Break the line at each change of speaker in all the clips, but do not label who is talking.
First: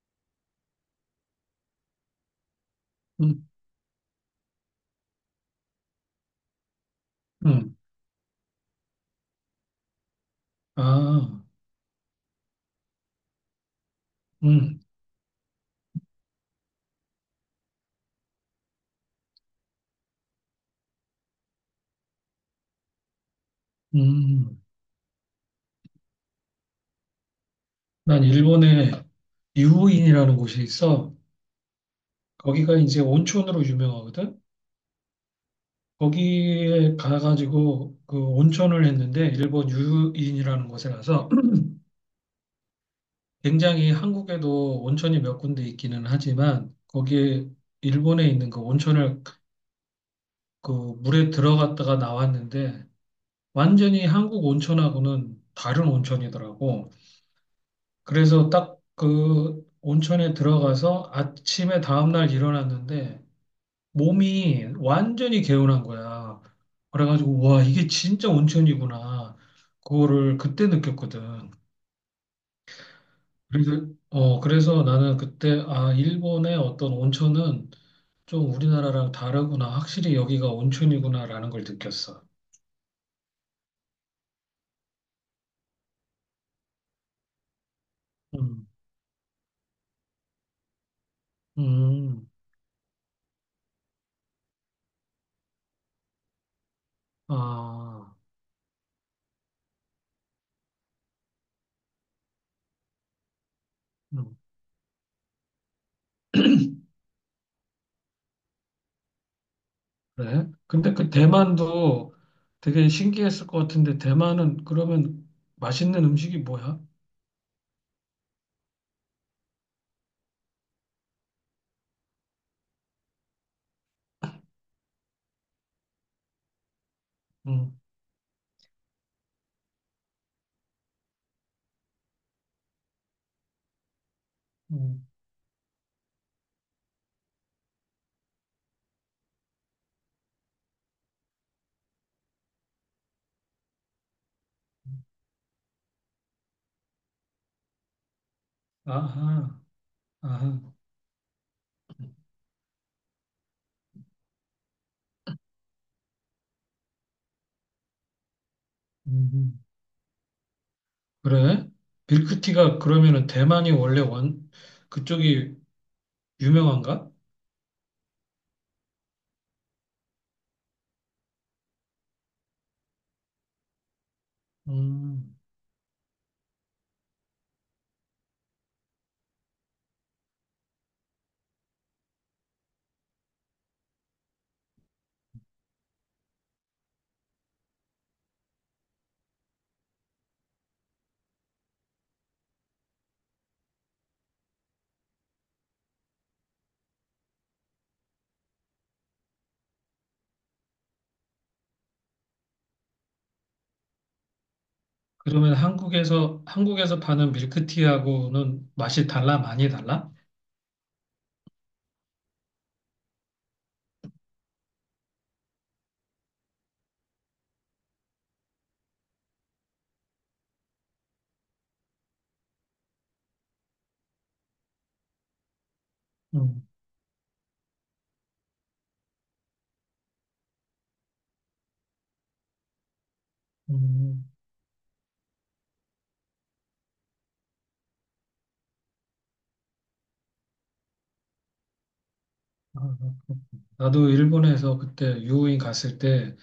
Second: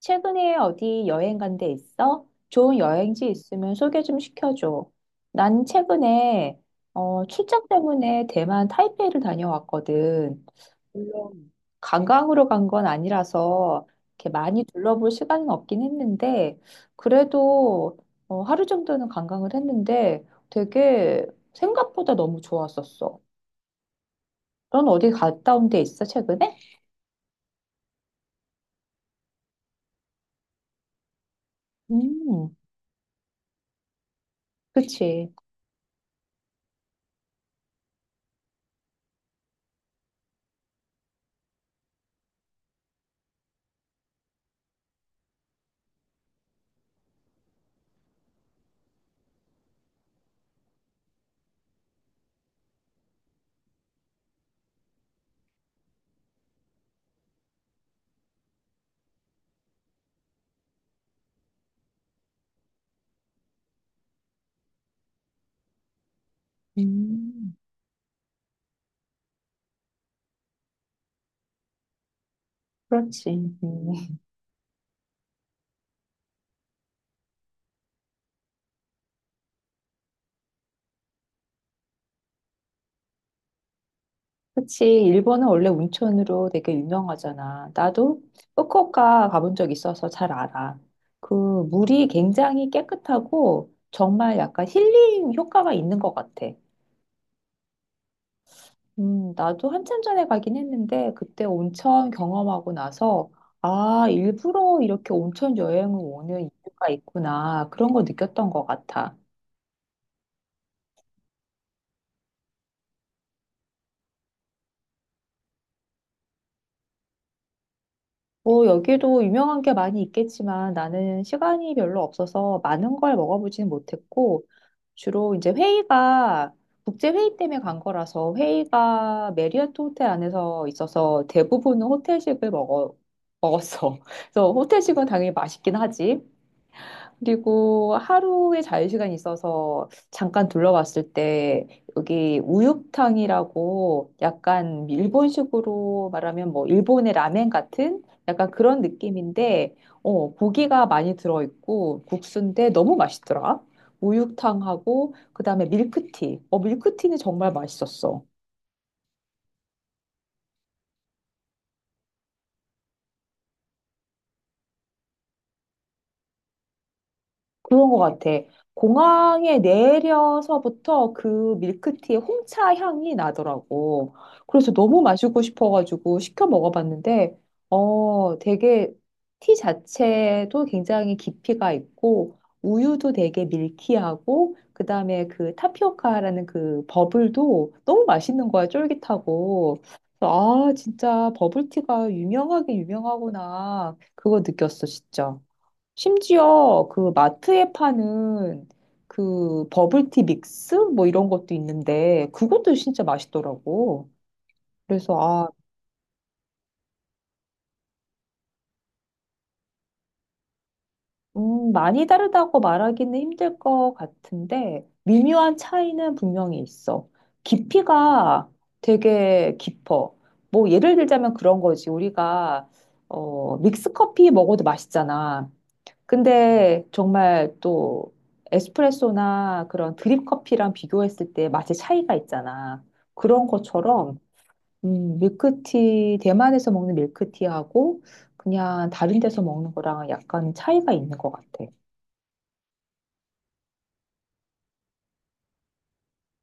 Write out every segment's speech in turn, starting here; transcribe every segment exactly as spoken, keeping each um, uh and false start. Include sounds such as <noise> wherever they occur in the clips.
최근에 어디 여행 간 데 있어? 좋은 여행지
음,
있으면 소개 좀 시켜줘. 난 최근에 어, 출장
음,
때문에 대만 타이페이를 다녀왔거든.
아,
물론 관광으로 간 건 아니라서 이렇게 많이
음,
둘러볼 시간은 없긴 했는데 그래도 어, 하루 정도는 관광을 했는데 되게 생각보다 너무 좋았었어.
음.
넌 어디 갔다 온 데 있어, 최근에?
난 일본에 유인이라는 곳이 있어.
음,
거기가 이제 온천으로 유명하거든.
그치.
거기에 가가지고 그 온천을 했는데 일본 유인이라는 곳에 가서 <clears throat> 굉장히 한국에도 온천이 몇 군데 있기는 하지만 거기에 일본에 있는 그 온천을 그 물에 들어갔다가 나왔는데 완전히 한국 온천하고는 다른 온천이더라고. 그래서 딱 그 온천에 들어가서 아침에 다음날 일어났는데 몸이 완전히 개운한 거야. 그래가지고
음,
와 이게 진짜 온천이구나. 그거를 그때 느꼈거든.
그렇지.
그래서
음.
어 그래서 나는 그때 아 일본의 어떤 온천은 좀 우리나라랑 다르구나. 확실히 여기가 온천이구나라는 걸 느꼈어.
그치. 일본은 원래 온천으로 되게 유명하잖아. 나도
음,
후쿠오카 가본 적 있어서 잘 알아. 그 물이
음,
굉장히 깨끗하고 정말 약간 힐링 효과가 있는 것 같아.
아,
음, 나도 한참 전에 가긴 했는데 그때 온천 경험하고 나서 아,
음.
일부러 이렇게 온천 여행을 오는 이유가 있구나. 그런 거 느꼈던 것 같아.
그래? 근데 그 대만도 되게 신기했을 것 같은데 대만은 그러면 맛있는 음식이 뭐야?
뭐, 여기도 유명한 게 많이 있겠지만 나는 시간이 별로 없어서 많은 걸 먹어보지는 못했고 주로 이제 회의가 국제회의 때문에
응,
간 거라서 회의가 메리어트 호텔 안에서 있어서 대부분은 호텔식을 먹어, 먹었어. <laughs> 그래서
응.
호텔식은 당연히 맛있긴 하지. 그리고 하루에 자유시간이 있어서 잠깐 둘러봤을 때 여기 우육탕이라고 약간 일본식으로 말하면 뭐 일본의 라멘 같은 약간 그런
아하,
느낌인데 어,
아하.
고기가 많이 들어있고 국수인데 너무 맛있더라. 우육탕하고 그다음에 밀크티. 어, 밀크티는 정말 맛있었어.
음. 그래? 밀크티가 그러면은 대만이 원래 원 그쪽이 유명한가?
그런 것 같아. 공항에 내려서부터 그 밀크티의 홍차 향이 나더라고. 그래서 너무
음.
마시고 싶어가지고 시켜 먹어봤는데, 어, 되게 티 자체도 굉장히 깊이가 있고, 우유도 되게 밀키하고, 그 다음에 그 타피오카라는 그 버블도 너무 맛있는 거야, 쫄깃하고. 그래서 아, 진짜 버블티가 유명하게 유명하구나. 그거 느꼈어, 진짜. 심지어 그 마트에 파는 그 버블티 믹스 뭐 이런 것도 있는데 그것도 진짜 맛있더라고. 그래서 아,
그러면 한국에서 한국에서 파는 밀크티하고는 맛이 달라? 많이 달라?
음, 많이 다르다고 말하기는 힘들 것 같은데 미묘한 차이는 분명히 있어. 깊이가 되게 깊어. 뭐 예를 들자면 그런 거지. 우리가 어, 믹스 커피 먹어도 맛있잖아.
응,
근데 정말 또 에스프레소나 그런 드립 커피랑 비교했을 때 맛의 차이가 있잖아. 그런
음.
것처럼
음.
음, 밀크티 대만에서 먹는 밀크티하고 그냥 다른 데서 먹는 거랑 약간 차이가 있는 것 같아.
아, 나도 일본에서 그때 유호인 갔을 때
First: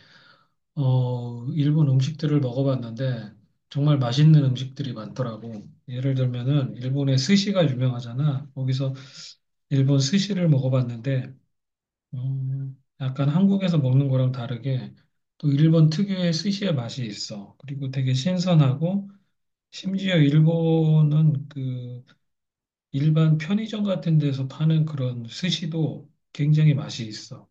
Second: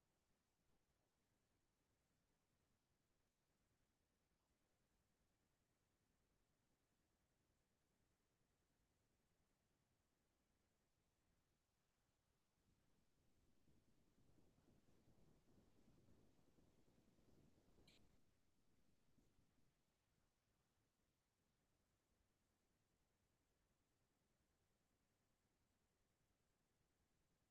어, 일본 음식들을 먹어봤는데 정말 맛있는 음식들이 많더라고. 예를 들면은 일본의 스시가 유명하잖아. 거기서 일본 스시를 먹어봤는데 음, 약간 한국에서 먹는 거랑 다르게 또 일본 특유의 스시의 맛이 있어. 그리고 되게 신선하고 심지어 일본은 그 일반 편의점 같은 데서 파는 그런 스시도 굉장히 맛이 있어.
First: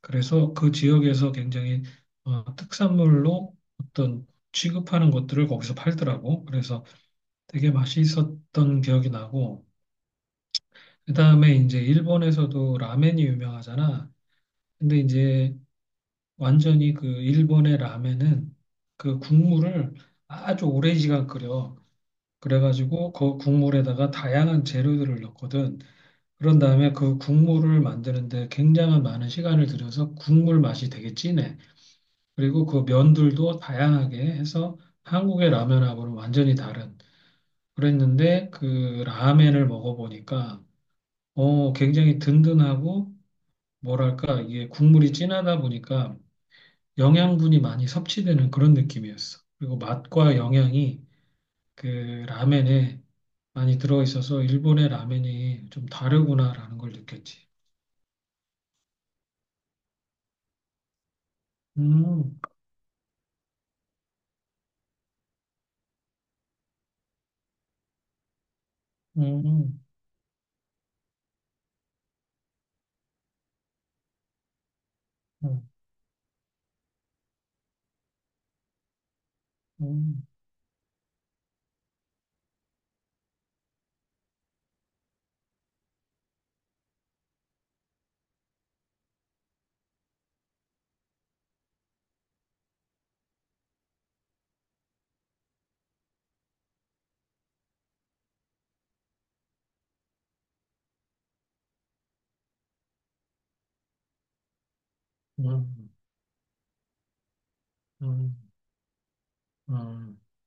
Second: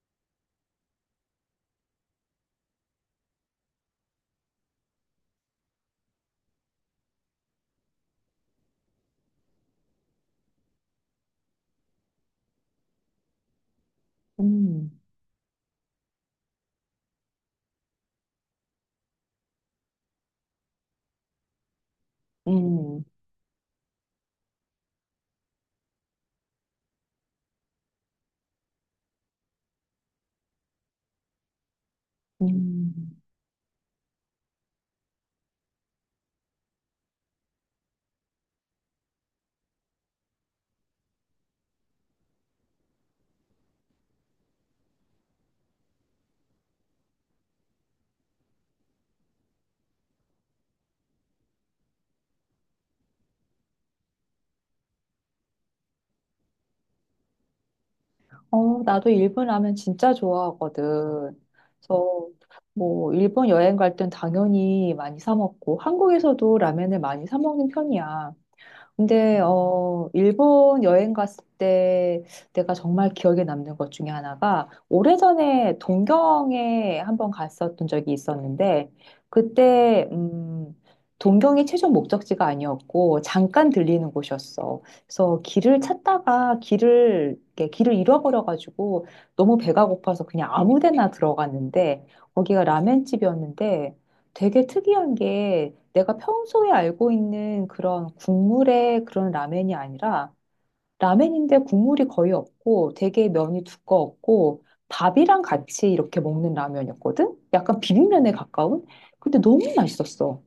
그래서 그 지역에서 굉장히 어, 특산물로 어떤 취급하는 것들을 거기서 팔더라고. 그래서 되게 맛있었던 기억이 나고, 그다음에 이제 일본에서도 라멘이 유명하잖아.
음,
근데 이제 완전히 그 일본의 라멘은 그 국물을 아주 오랜 시간 끓여.
음,
그래가지고 그 국물에다가 다양한 재료들을 넣거든. 그런 다음에 그 국물을 만드는데 굉장한 많은 시간을 들여서 국물 맛이 되게 진해. 그리고 그
음.
면들도 다양하게 해서 한국의 라면하고는 완전히 다른 그랬는데 그 라멘을 먹어보니까 어 굉장히 든든하고 뭐랄까 이게 국물이 진하다 보니까 영양분이 많이 섭취되는 그런 느낌이었어. 그리고 맛과 영양이 그 라멘에 많이 들어있어서 일본의 라멘이 좀 다르구나라는 걸 느꼈지.
어, 나도 일본 라면 진짜 좋아하거든. 그래서
음,
뭐 일본 여행 갈 땐 당연히 많이 사 먹고 한국에서도 라면을 많이 사 먹는 편이야. 근데
음,
어 일본 여행 갔을 때 내가 정말 기억에 남는 것 중에 하나가
음,
오래전에 동경에 한번 갔었던 적이 있었는데 그때
음,
음 동경이 최종 목적지가 아니었고 잠깐 들리는 곳이었어. 그래서 길을 찾다가 길을 이렇게 길을 잃어버려 가지고 너무 배가 고파서 그냥 아무 데나 들어갔는데 거기가 라멘집이었는데 되게 특이한 게 내가 평소에 알고 있는 그런 국물의 그런 라멘이 아니라 라멘인데 국물이 거의 없고 되게 면이 두꺼웠고 밥이랑
음,
같이
음,
이렇게 먹는 라면이었거든? 약간 비빔면에
음,
가까운? 근데 너무
음.
맛있었어.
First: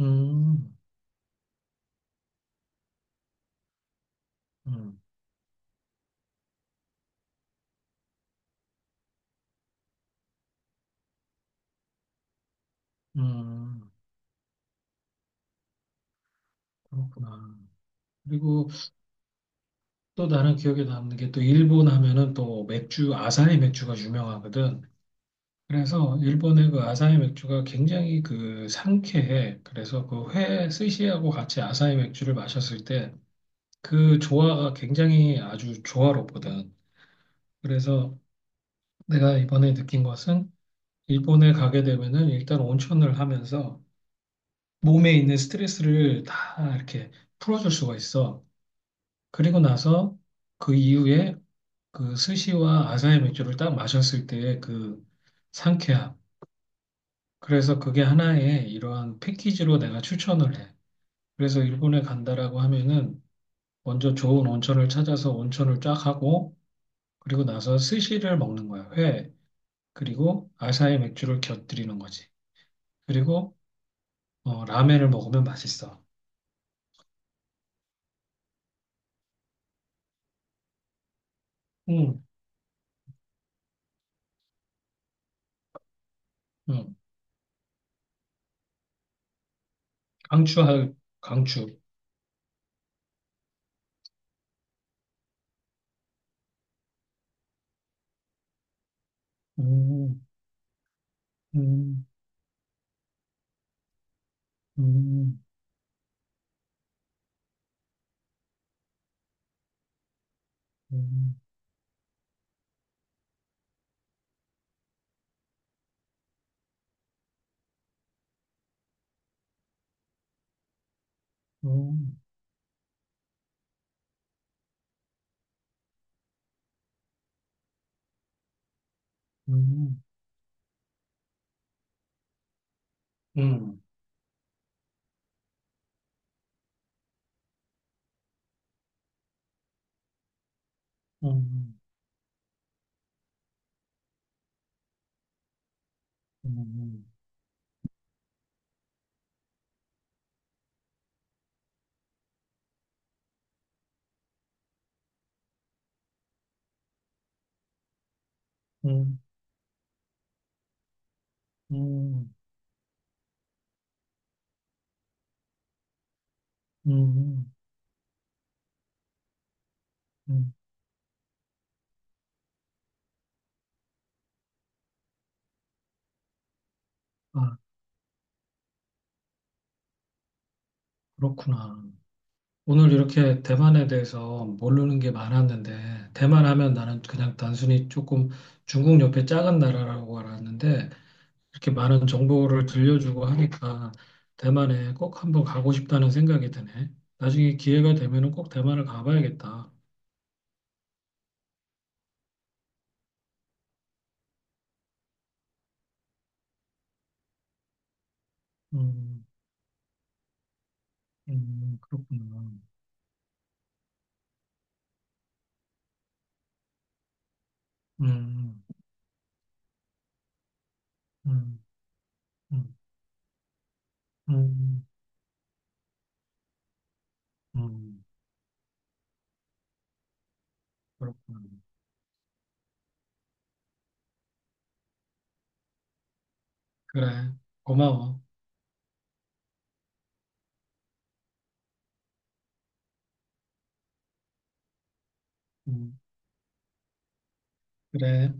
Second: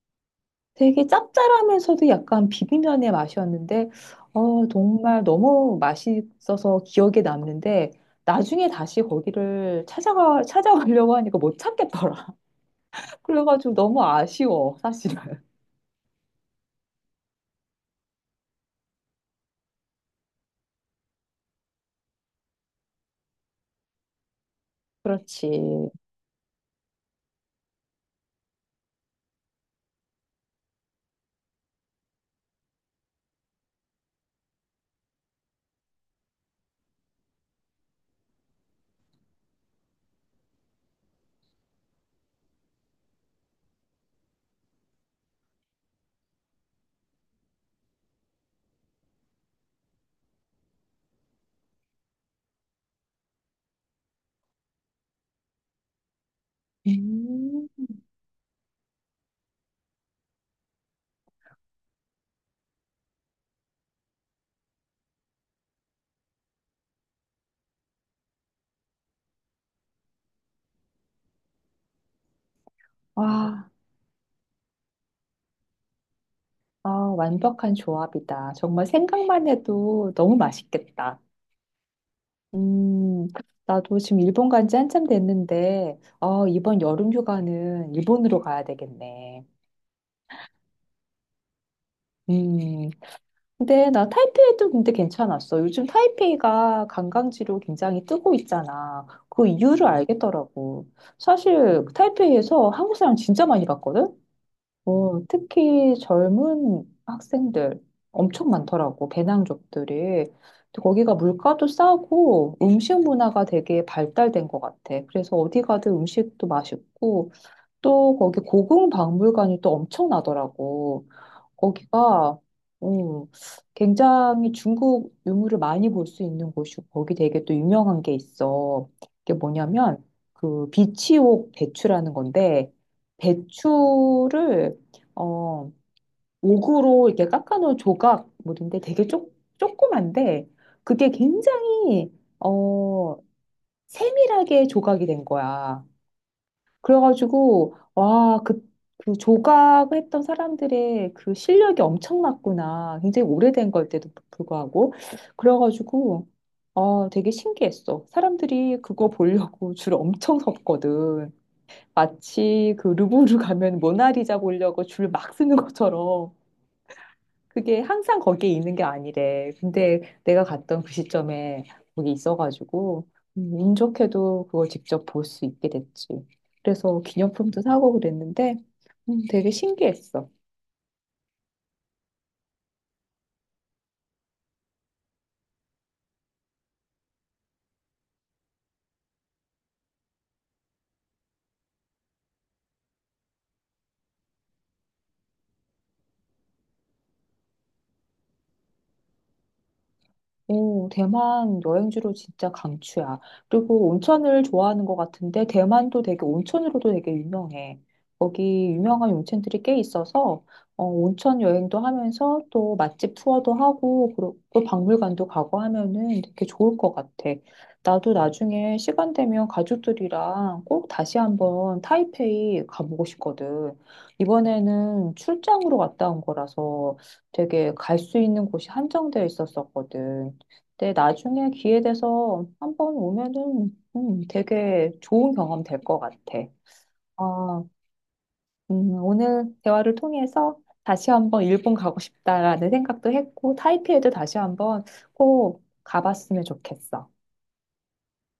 음. 음,
되게 짭짤하면서도 약간 비빔면의 맛이었는데 어,
음.
정말 너무 맛있어서 기억에 남는데 나중에 다시 거기를 찾아가, 찾아가려고 하니까 못 찾겠더라. <laughs> 그래가지고
음,
너무 아쉬워, 사실은.
그렇구나. 그리고 또 나는 기억에 남는 게 또 일본 하면은 또 맥주, 아사히 맥주가 유명하거든.
그렇지. 음.
그래서 일본의 그 아사히 맥주가 굉장히 그 상쾌해. 그래서 그 회 스시하고 같이 아사히 맥주를 마셨을 때 그 조화가 굉장히 아주 조화롭거든. 그래서 내가 이번에 느낀 것은 일본에 가게 되면은 일단 온천을 하면서 몸에 있는 스트레스를 다 이렇게 풀어줄 수가 있어. 그리고 나서 그 이후에 그 스시와 아사히 맥주를 딱 마셨을 때의 그 상쾌함.
음.
그래서 그게 하나의 이러한 패키지로 내가 추천을 해. 그래서 일본에 간다라고 하면은 먼저 좋은 온천을 찾아서 온천을 쫙 하고 그리고 나서 스시를 먹는 거야. 회. 그리고 아사히 맥주를 곁들이는 거지. 그리고
와,
어, 라멘을 먹으면 맛있어.
아, 완벽한 조합이다. 정말 생각만 해도 너무 맛있겠다.
음,
음, 나도 지금 일본 간지 한참 됐는데, 어, 이번
음.
여름 휴가는 일본으로 가야 되겠네.
강추할 강추.
음, 근데 나 타이페이도 근데 괜찮았어. 요즘 타이페이가 관광지로 굉장히 뜨고 있잖아. 그 이유를
음,
알겠더라고. 사실
음,
타이페이에서 한국 사람 진짜 많이 봤거든? 어,
음,
특히 젊은 학생들 엄청 많더라고, 배낭족들이. 근데 거기가
음,
물가도 싸고 음식 문화가 되게 발달된 것 같아. 그래서 어디 가든 음식도 맛있고 또 거기 고궁 박물관이 또 엄청나더라고.
음,
거기가 어, 굉장히 중국 유물을 많이 볼 수 있는 곳이고 거기 되게 또 유명한 게 있어. 그게
음,
뭐냐면 그 비치옥 배추라는 건데
음,
배추를 어 옥으로 이렇게 깎아놓은 조각물인데 되게 쪼, 조그만데 그게
음.
굉장히 어 세밀하게 조각이 된 거야.
음,
그래가지고, 와, 그, 그 조각했던 사람들의 그 실력이 엄청났구나. 굉장히 오래된 걸 때도 불구하고. 그래가지고, 어, 되게 신기했어. 사람들이 그거
음,
보려고 <laughs> 줄 엄청 섰거든.
음,
마치 그 루브르 가면 모나리자 보려고 줄 막 쓰는 것처럼.
음,
그게 항상 거기에 있는 게 아니래. 근데 내가
음.
갔던 그 시점에 거기 있어가지고, 음, 운 좋게도 그걸 직접 볼 수 있게 됐지. 그래서
아,
기념품도 사고 그랬는데, 음, 되게 신기했어.
그렇구나. 오늘 이렇게 대만에 대해서 모르는 게 많았는데, 대만 하면 나는 그냥 단순히 조금 중국 옆에 작은 나라라고 알았는데, 이렇게 많은 정보를 들려주고 하니까 대만에 꼭 한번 가고 싶다는 생각이 드네. 나중에 기회가 되면은 꼭 대만을 가봐야겠다.
오, 대만 여행지로 진짜 강추야. 그리고 온천을 좋아하는 것 같은데, 대만도 되게 온천으로도 되게 유명해. 거기 유명한
음,
온천들이 꽤 있어서, 어, 온천 여행도
음,
하면서
그렇구나.
또 맛집 투어도 하고, 그리고 또 박물관도 가고 하면은 되게 좋을 것 같아. 나도
음,
나중에 시간 되면 가족들이랑 꼭 다시
음,
한번 타이페이
음,
가보고 싶거든.
음,
이번에는 출장으로 갔다 온 거라서 되게 갈
음,
수 있는 곳이 한정되어 있었었거든. 근데
그렇구나.
나중에 기회 돼서 한번 오면은 음, 되게 좋은 경험 될 것 같아.
그래.
아,
고마워.
음, 오늘 대화를 통해서 다시 한번 일본 가고 싶다라는 생각도 했고 타이피에도 다시 한번 꼭
음,
가봤으면 좋겠어.
그래.